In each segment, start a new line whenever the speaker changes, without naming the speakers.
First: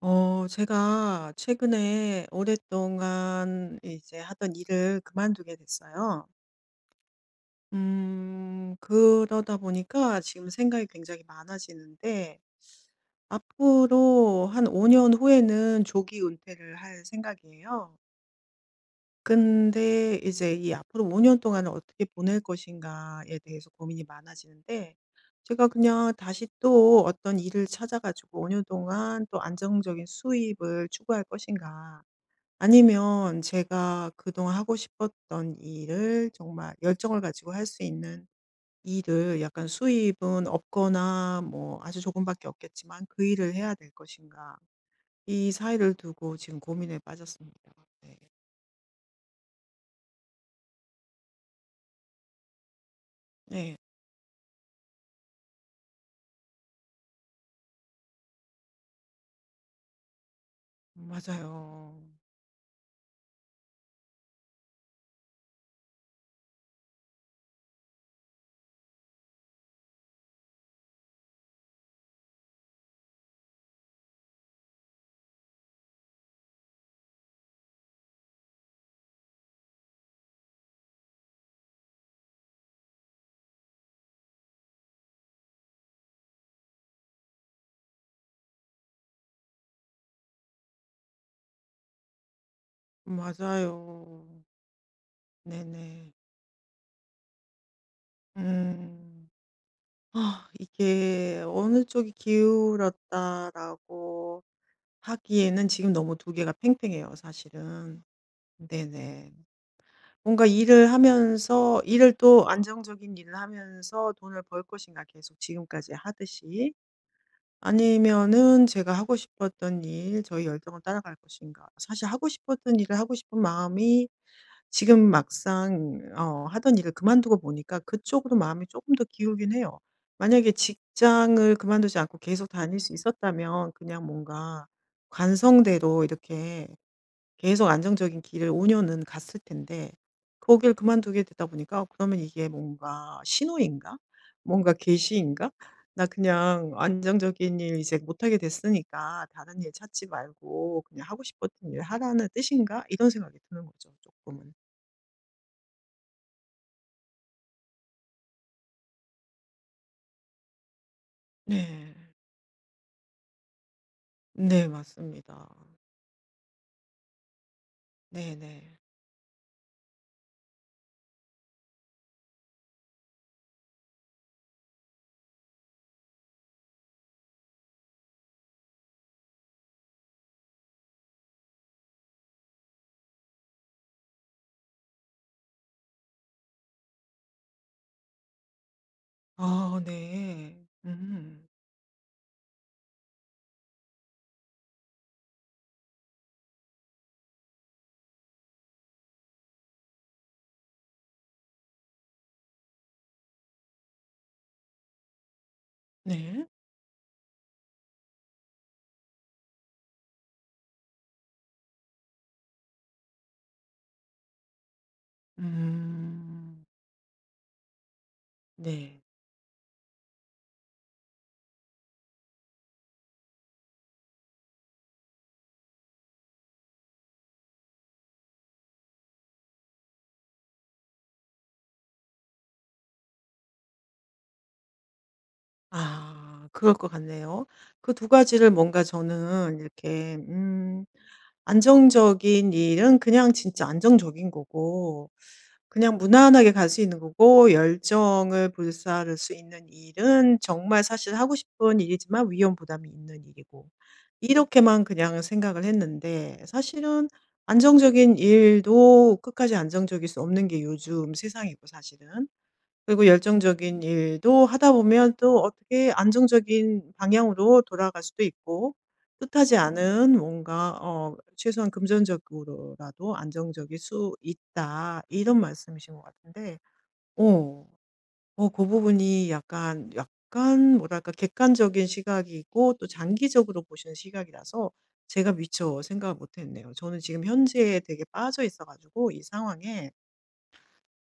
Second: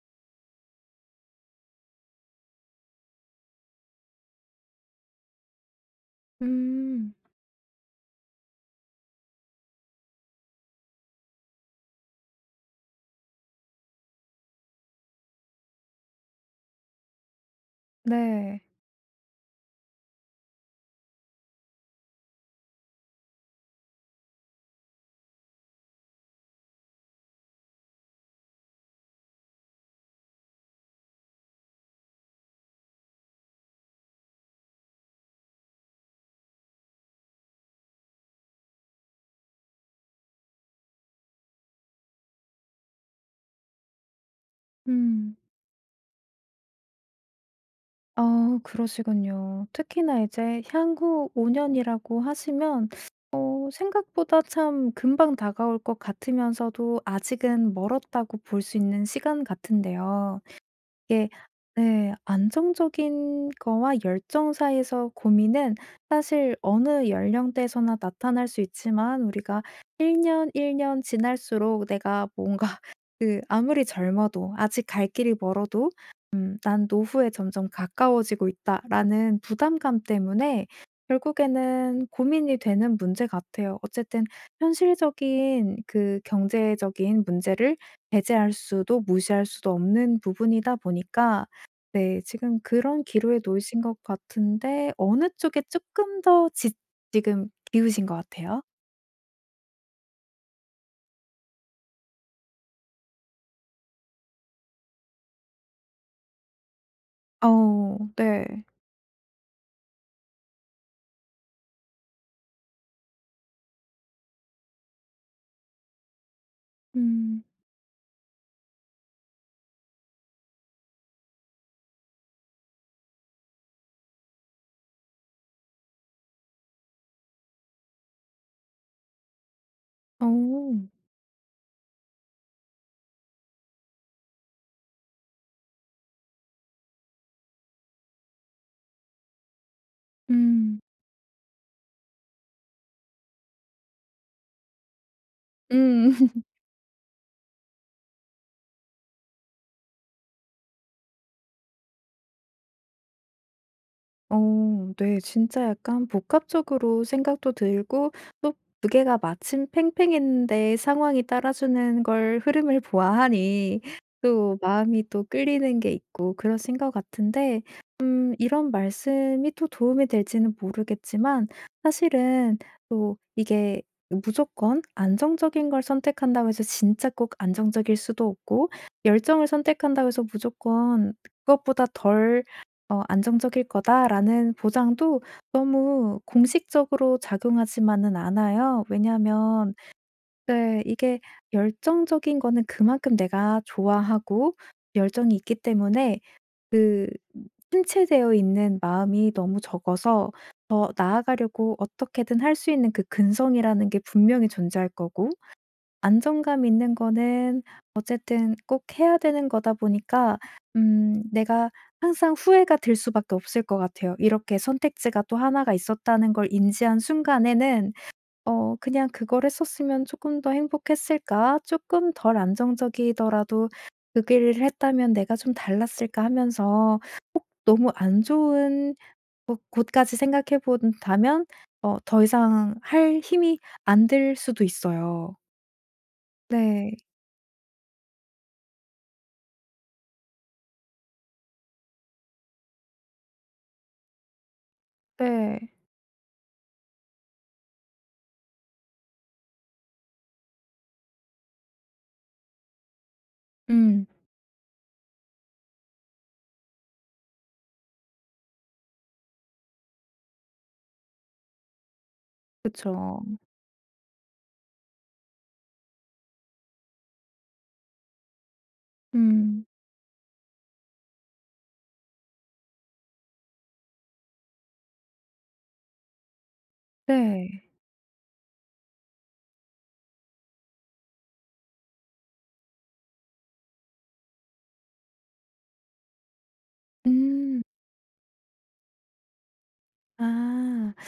제가 최근에 오랫동안 이제 하던 일을 그만두게 됐어요.
음.
그러다 보니까 지금 생각이 굉장히 많아지는데, 앞으로 한 5년 후에는 조기 은퇴를 할 생각이에요.
네.
근데 이제 이 앞으로 5년 동안을 어떻게 보낼 것인가에 대해서 고민이 많아지는데, 제가 그냥 다시 또 어떤 일을 찾아가지고 5년 동안 또 안정적인 수입을 추구할 것인가, 아니면 제가 그동안 하고 싶었던 일을 정말 열정을 가지고 할 수 있는 일을 약간 수입은 없거나 뭐 아주 조금밖에 없겠지만 그 일을 해야 될 것인가.
음.
이 사이를 두고 지금 고민에 빠졌습니다. 네.
아 그러시군요. 특히나 이제 향후 5 년이라고 하시면
네.
생각보다 참 금방 다가올 것 같으면서도 아직은 멀었다고 볼 수 있는 시간 같은데요. 이게,
맞아요.
네, 안정적인 거와 열정 사이에서 고민은 사실 어느 연령대에서나 나타날 수 있지만 우리가 1년 1년 지날수록 내가 뭔가 그 아무리 젊어도 아직 갈 길이 멀어도 '난 노후에 점점 가까워지고 있다.'라는 부담감 때문에 결국에는 고민이 되는 문제 같아요. 어쨌든 현실적인 그 경제적인 문제를 배제할 수도 무시할 수도 없는 부분이다 보니까, 네, 지금 그런 기로에 놓이신 것
맞아요.
같은데 어느 쪽에
네네.
쪼끔 더 지 지금 기우신 것 같아요?
음. 아, 이게 어느 쪽이 기울었다라고 하기에는 지금 너무 두 개가 팽팽해요,
어
사실은.
네.
네네. 뭔가 일을 하면서 일을 또 안정적인 일을 하면서 돈을 벌 것인가 계속 지금까지 하듯이,
음.
아니면은 제가 하고 싶었던 일, 저희 열정을 따라갈 것인가. 사실 하고 싶었던 일을 하고 싶은 마음이 지금 막상 하던 일을 그만두고 보니까 그쪽으로 마음이 조금 더 기울긴 해요. 만약에
어.
직장을 그만두지 않고 계속 다닐 수 있었다면 그냥 뭔가 관성대로 이렇게 계속 안정적인 길을 5 년은 갔을 텐데, 거길
음.
그만두게 되다 보니까 '그러면 이게 뭔가 신호인가? 뭔가 계시인가? 나
음.
그냥 안정적인 일 이제 못하게 됐으니까 다른 일 찾지 말고 그냥 하고 싶었던 일 하라는 뜻인가?' 이런 생각이 드는 거죠, 조금은.
어 네. 진짜 약간 복합적으로 생각도 들고 또 두 개가 마침 팽팽했는데 상황이
네.
따라주는 걸 흐름을 보아하니 또
네
마음이 또
맞습니다.
끌리는 게 있고 그러신 것 같은데 이런
네네.
말씀이 또 도움이 될지는 모르겠지만 사실은 또 이게 무조건 안정적인 걸 선택한다고 해서 진짜 꼭 안정적일 수도 없고 열정을 선택한다고 해서 무조건 그것보다 덜 '안정적일 거다.'라는 보장도 너무 공식적으로 작용하지만은 않아요. 왜냐하면,
아 네.
네, 이게
음.
열정적인 거는 그만큼 내가 좋아하고 열정이 있기 때문에 그 침체되어 있는 마음이 너무 적어서 더 나아가려고 어떻게든 할 수 있는 그 근성이라는 게 분명히 존재할 거고
네.
안정감 있는 거는 어쨌든 꼭 해야 되는 거다 보니까 내가 항상 후회가 들 수밖에 없을 것 같아요. 이렇게 선택지가 또 하나가 있었다는 걸
음.
인지한 순간에는
네.
'그냥 그걸 했었으면 조금 더 행복했을까? 조금 덜 안정적이더라도 그 길을 했다면 내가 좀 달랐을까?' 하면서 너무 안 좋은 곳 곳까지 생각해 본다면 더 이상 할 힘이 안 들 수도 있어요.
아 그럴 것
네.
같네요. 그 두 가지를 뭔가 저는 이렇게 안정적인 일은 그냥 진짜 안정적인 거고
네.
그냥 무난하게 갈 수 있는 거고, 열정을 불사를 수 있는 일은 정말 사실 하고 싶은 일이지만 위험 부담이 있는 일이고,
음.
이렇게만 그냥 생각을 했는데 사실은 안정적인 일도 끝까지 안정적일 수 없는 게 요즘 세상이고, 사실은. 그리고
그쵸.
열정적인 일도 하다 보면 또 어떻게 안정적인 방향으로 돌아갈 수도 있고 뜻하지
음.
않은 뭔가 최소한 금전적으로라도 안정적일 수 있다. 이런 말씀이신 것 같은데.
네.
어. 그 부분이 약간 뭐랄까 객관적인 시각이고 또 장기적으로 보시는 시각이라서 제가 미처 생각을 못 했네요. 저는 지금
음.
현재에 되게 빠져 있어 가지고 이 상황에
아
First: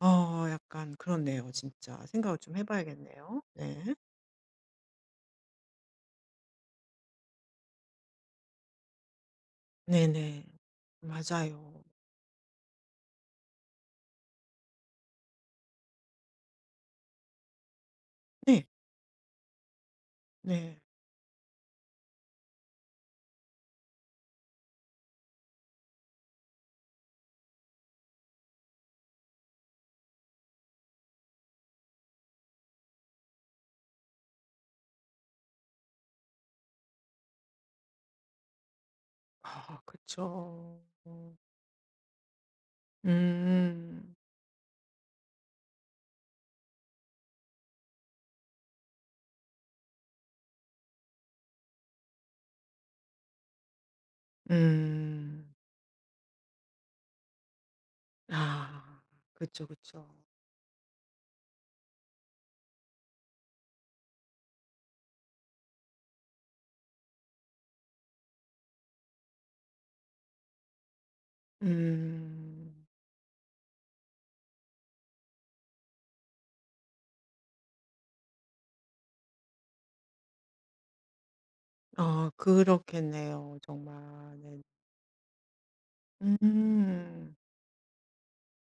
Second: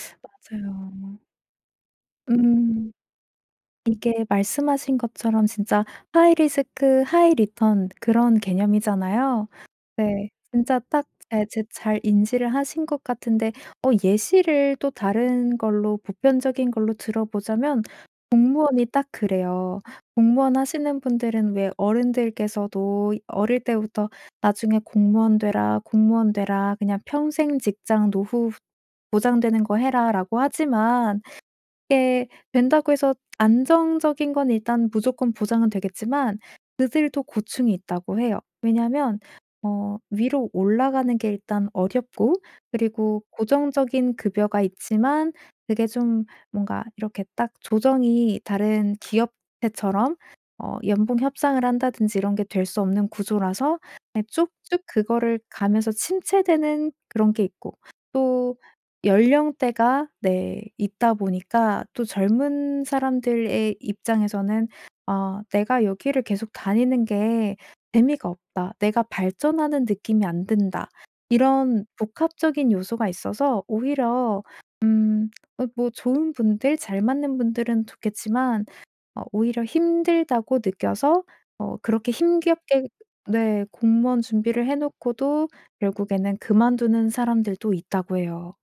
약간
맞아요.
그렇네요 진짜. 생각을 좀 해
음.
봐야겠네요. 네.
이게 말씀하신 것처럼 진짜 하이 리스크 하이 리턴 그런 개념이잖아요. 네.
네네.
진짜 딱, 예, 제
맞아요.
잘 인지를 하신 것 같은데 예시를 또 다른 걸로 보편적인 걸로 들어보자면
네.
공무원이 딱 그래요. 공무원
네.
하시는 분들은 왜 어른들께서도 어릴 때부터 "나중에 공무원 되라. 공무원 되라. 그냥 평생 직장 노후 보장되는 거 해라."라고 하지만 게 된다고 해서 안정적인 건 일단 무조건 보장은 되겠지만 그들도 고충이 있다고 해요. 왜냐하면
아
위로
그쵸.
올라가는 게 일단 어렵고 그리고
음.
고정적인 급여가 있지만 그게 좀 뭔가 이렇게 딱 조정이 다른 기업체처럼 연봉 협상을 한다든지 이런 게 될 수 없는 구조라서 그냥 쭉쭉 그거를
음.
가면서 침체되는 그런 게 있고 또
아 그쵸, 그쵸.
연령대가, 네, 있다 보니까 또 젊은 사람들의 입장에서는 '아 내가 여기를 계속 다니는 게 재미가 없다. 내가 발전하는 느낌이 안 든다.' 이런 복합적인
음.
요소가 있어서 오히려 음 뭐 좋은 분들 잘 맞는 분들은 좋겠지만 오히려 힘들다고 느껴서 그렇게
아
힘겹게,
그렇겠네요
네,
정말.
공무원
네.
준비를 해 놓고도 결국에는 그만두는
음.
사람들도 있다고 해요.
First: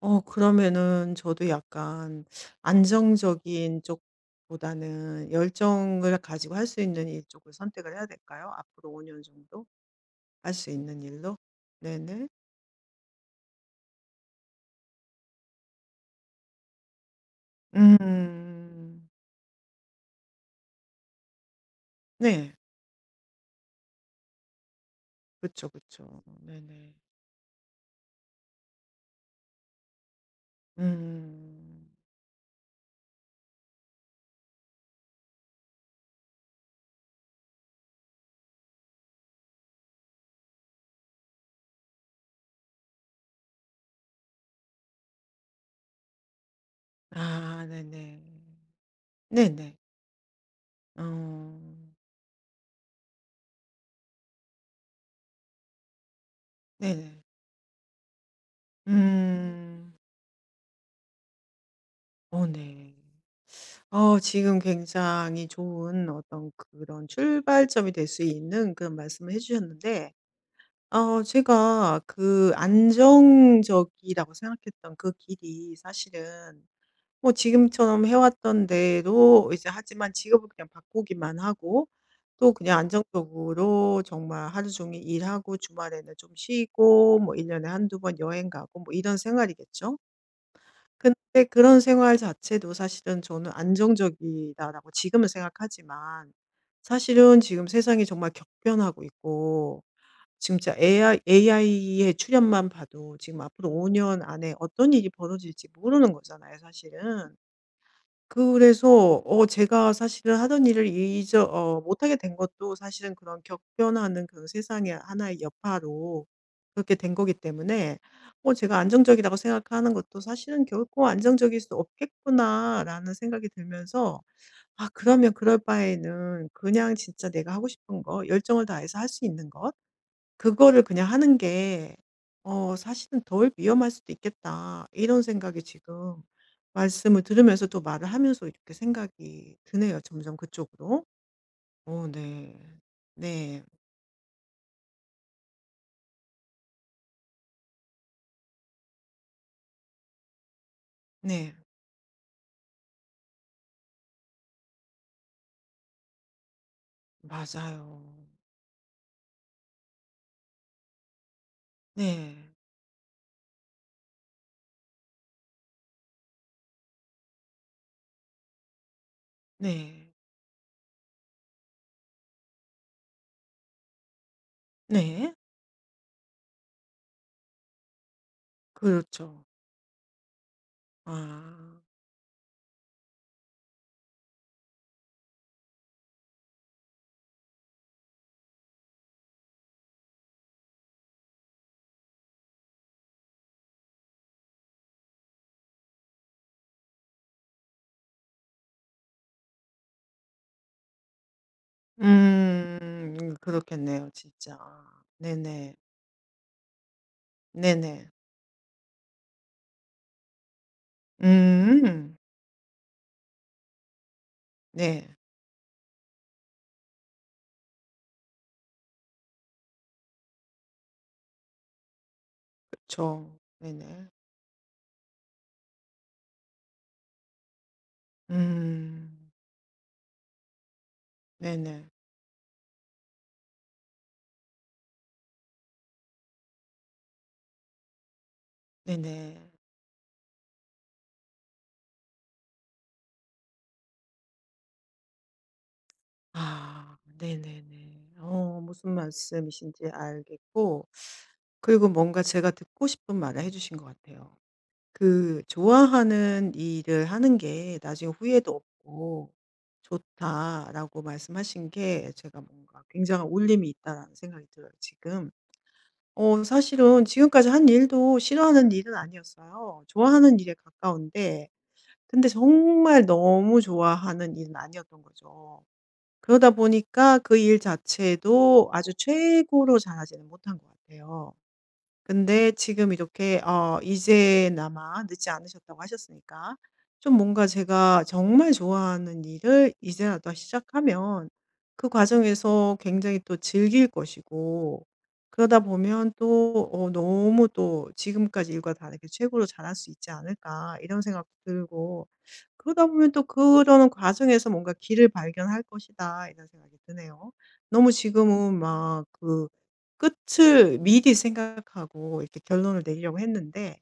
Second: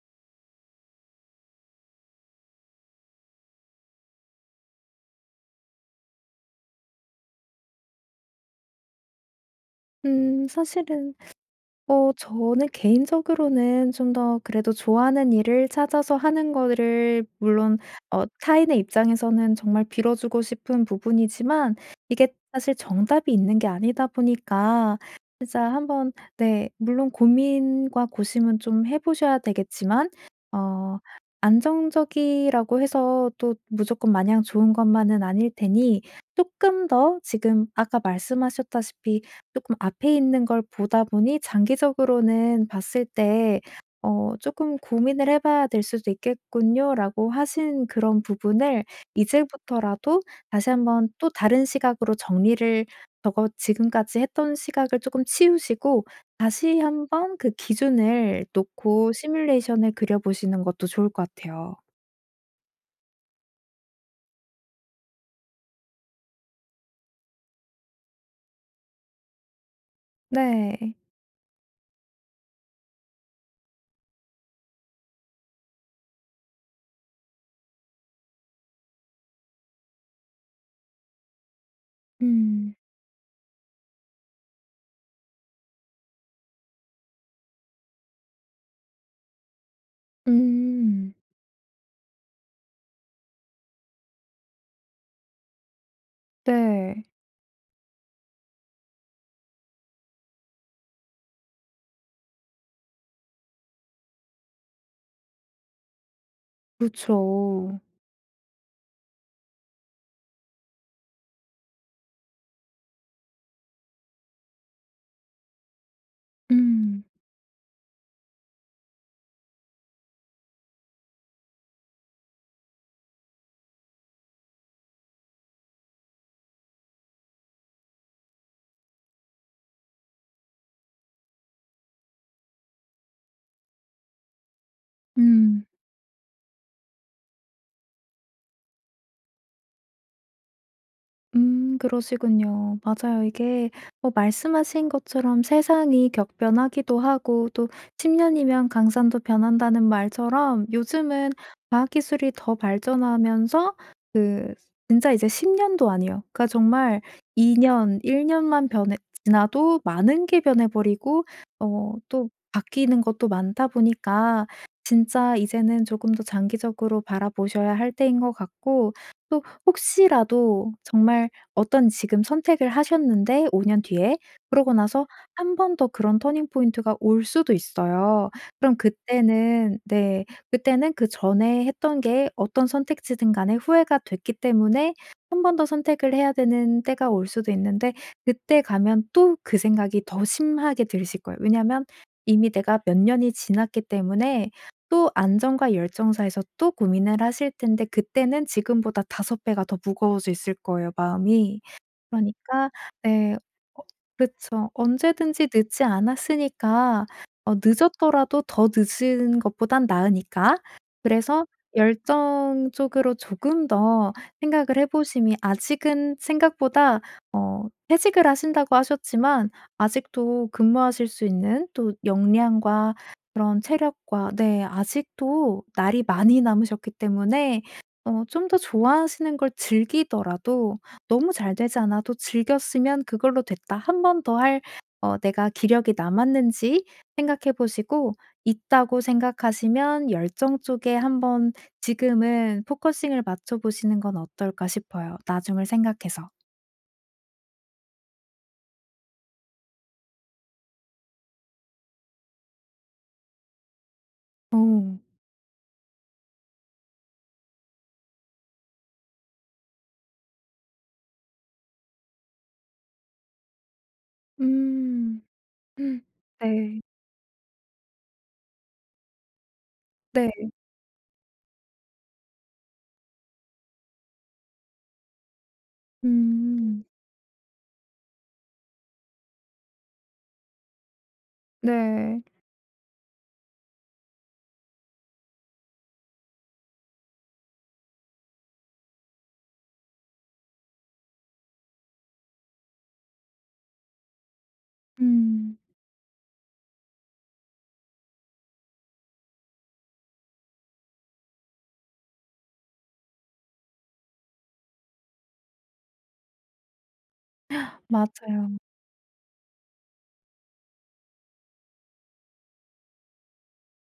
그러면은 저도 약간 안정적인 쪽보다는 열정을 가지고 할 수 있는 일 쪽을 선택을 해야 될까요? 앞으로 5년 정도 할 수 있는
사실은
일로? 네네.
저는 개인적으로는 좀 더 그래도 좋아하는 일을 찾아서 하는 거를 물론 타인의
음.
입장에서는 정말 빌어주고 싶은 부분이지만 이게
네.
사실 정답이 있는 게 아니다 보니까 진짜
그쵸,
한번,
그쵸.
네,
네네.
물론 고민과 고심은 좀 해 보셔야 되겠지만 어
음.
안정적이라고 해서 또 무조건 마냥 좋은 것만은 아닐 테니 조금 더 지금 아까 말씀하셨다시피 조금 앞에 있는 걸 보다 보니 장기적으로는 봤을 때 조금 고민을 해 봐야 될 수도 있겠군요."라고
아
하신 그런
네네.
부분을
네네.
이제부터라도 다시 한번 또
어.
다른 시각으로 정리를 저거 지금까지 했던 시각을 조금 치우시고 다시
네네.
한번 그 기준을 놓고 시뮬레이션을
음.
그려 보시는 것도 좋을 것 같아요.
어 네. 지금 굉장히 좋은 어떤 그런 출발점이 될 수 있는 그런 말씀을 해 주셨는데,
네.
제가 그 안정적이라고 생각했던 그 길이 사실은 뭐 지금처럼 해 왔던 대로 이제 하지만 직업을 그냥 바꾸기만 하고 또
음.
그냥 안정적으로 정말 하루 종일 일하고 주말에는 좀 쉬고 뭐 1 년에 한두 번 여행 가고 뭐 이런 생활이겠죠?
음.
근데 그런 생활 자체도 사실은 저는 '안정적이다.'라고 지금은 생각하지만,
네.
사실은 지금 세상이 정말 격변하고 있고, 진짜 AI 의 출현만 봐도 지금 앞으로 5년 안에 어떤 일이 벌어질지 모르는 거잖아요, 사실은.
그쵸.
그래서 제가 사실은 하던 일을 잊어 못하게 된 것도 사실은 그런 격변하는 그런 세상의 하나의 여파로 그렇게
음.
된 거기 때문에, 제가 안정적이라고 생각하는 것도 사실은 '결코 안정적일 수 없겠구나.'라는 생각이 들면서, '아 그러면 그럴 바에는 그냥 진짜 내가 하고 싶은 거, 열정을 다해서 할 수 있는 것, 그거를 그냥 하는 게 사실은 덜 위험할 수도 있겠다.' 이런 생각이
음.
지금 말씀을 들으면서 또 말을 하면서 이렇게 생각이 드네요, 점점 그쪽으로. 오 네.
그러시군요. 맞아요.
네.
이게 뭐 말씀하신 것처럼 세상이 격변하기도 하고 또 10 년이면 강산도 변한다는 말처럼 요즘은
네.
과학 기술이 더 발전하면서 그 진짜 이제 10 년도 아니에요. 그러니까 정말 2 년,
맞아요.
1 년만 변해 지나도 많은 게 변해 버리고 또
네.
바뀌는 것도 많다 보니까 진짜 이제는 조금 더 장기적으로 바라보셔야 할 때인 것 같고 또
네.
혹시라도 정말 어떤 지금 선택을 하셨는데 5년 뒤에 그러고 나서
네.
한 번 더 그런 터닝 포인트가 올 수도 있어요. 그럼
그렇죠.
그때는, 네, 그때는 그전에
아.
했던 게 어떤 선택지든 간에 후회가 됐기 때문에 한 번 더 선택을 해야 되는 때가 올 수도 있는데 그때 가면 또 그 생각이 더 심하게 드실 거예요. 왜냐하면 이미 내가 몇 년이 지났기 때문에 또 안정과 열정 사에서 또 고민을 하실 텐데 그때는 지금보다 5 배가 더 무거워져 있을 거예요 마음이. 그러니까 네.
음.
어
그렇겠네요 진짜.
그쵸. 언제든지
네네.
늦지 않았으니까
네네.
늦었더라도 더 늦은 것보단 나으니까. 그래서
음.
열정 쪽으로 조금 더 생각을 해
네.
보심이 아직은 생각보다 퇴직을 하신다고 하셨지만 아직도 근무하실 수 있는 또
그렇
역량과
죠
그런
네네.
체력과, 네, 아직도 날이 많이 남으셨기 때문에 좀 더
음.
좋아하시는 걸 즐기더라도 너무 잘 되지
네네.
않아도 즐겼으면 그걸로 됐다. 한 번 더 할 내가 기력이 남았는지 생각해 보시고 있다고
네네.
생각하시면 열정 쪽에 한 번 지금은 포커싱을 맞춰 보시는 건 어떨까 싶어요, 나중을 생각해서.
아 네네네. 무슨 말씀이신지 알겠고, 그리고 뭔가 제가 듣고 싶은 말을 해 주신 것 같아요.
어.
그 "좋아하는 일을 하는 게 나중에 후회도 없고 좋다."라고 말씀하신 게 제가 뭔가 굉장한 울림이 있다라는 생각이 들어요
음.
지금.
음. 네.
사실은 지금까지 한 일도 싫어하는 일은 아니었어요. 좋아하는
네.
일에 가까운데 근데 정말 너무 좋아하는 일은 아니었던 거죠. 그러다
음.
보니까 그 일 자체도 아주 최고로 잘하지는 못한 것 같아요.
네.
근데 지금 이렇게 이제나마 늦지 않으셨다고 하셨으니까, 좀 뭔가 제가 정말 좋아하는 일을 이제라도 시작하면 그 과정에서 굉장히 또 즐길 것이고,
음.
그러다 보면 또 너무 또 지금까지 일과 다르게 최고로 잘할 수 있지 않을까 이런 생각도 들고, 그러다 보면 또 그러는 과정에서 뭔가 길을 발견할 것이다, 이런 생각이 드네요. 너무
맞아요.
지금은 막그 끝을 미리 생각하고 이렇게 결론을 내리려고 했는데,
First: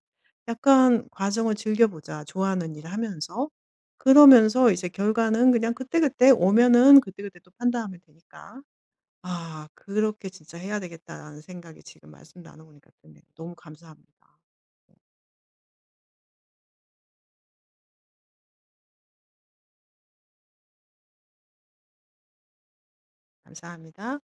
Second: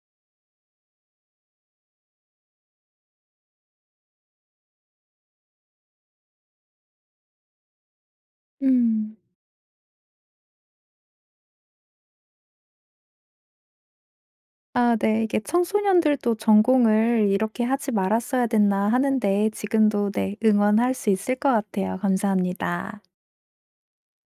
약간 '과정을 즐겨보자, 좋아하는 일을 하면서.' 그러면서 이제 결과는 그냥 그때그때 오면은 그때그때 또 판단하면 되니까,
음.
'아 그렇게 진짜 해야 되겠다.'라는 생각이 지금 말씀 나누고 보니까 드네요. 너무 감사합니다.
아
네.
네. 이게 '청소년들도 전공을 이렇게 하지 말았어야 됐나.' 하는데 지금도 네 응원할 수 있을 것 같아요. 감사합니다.
감사합니다.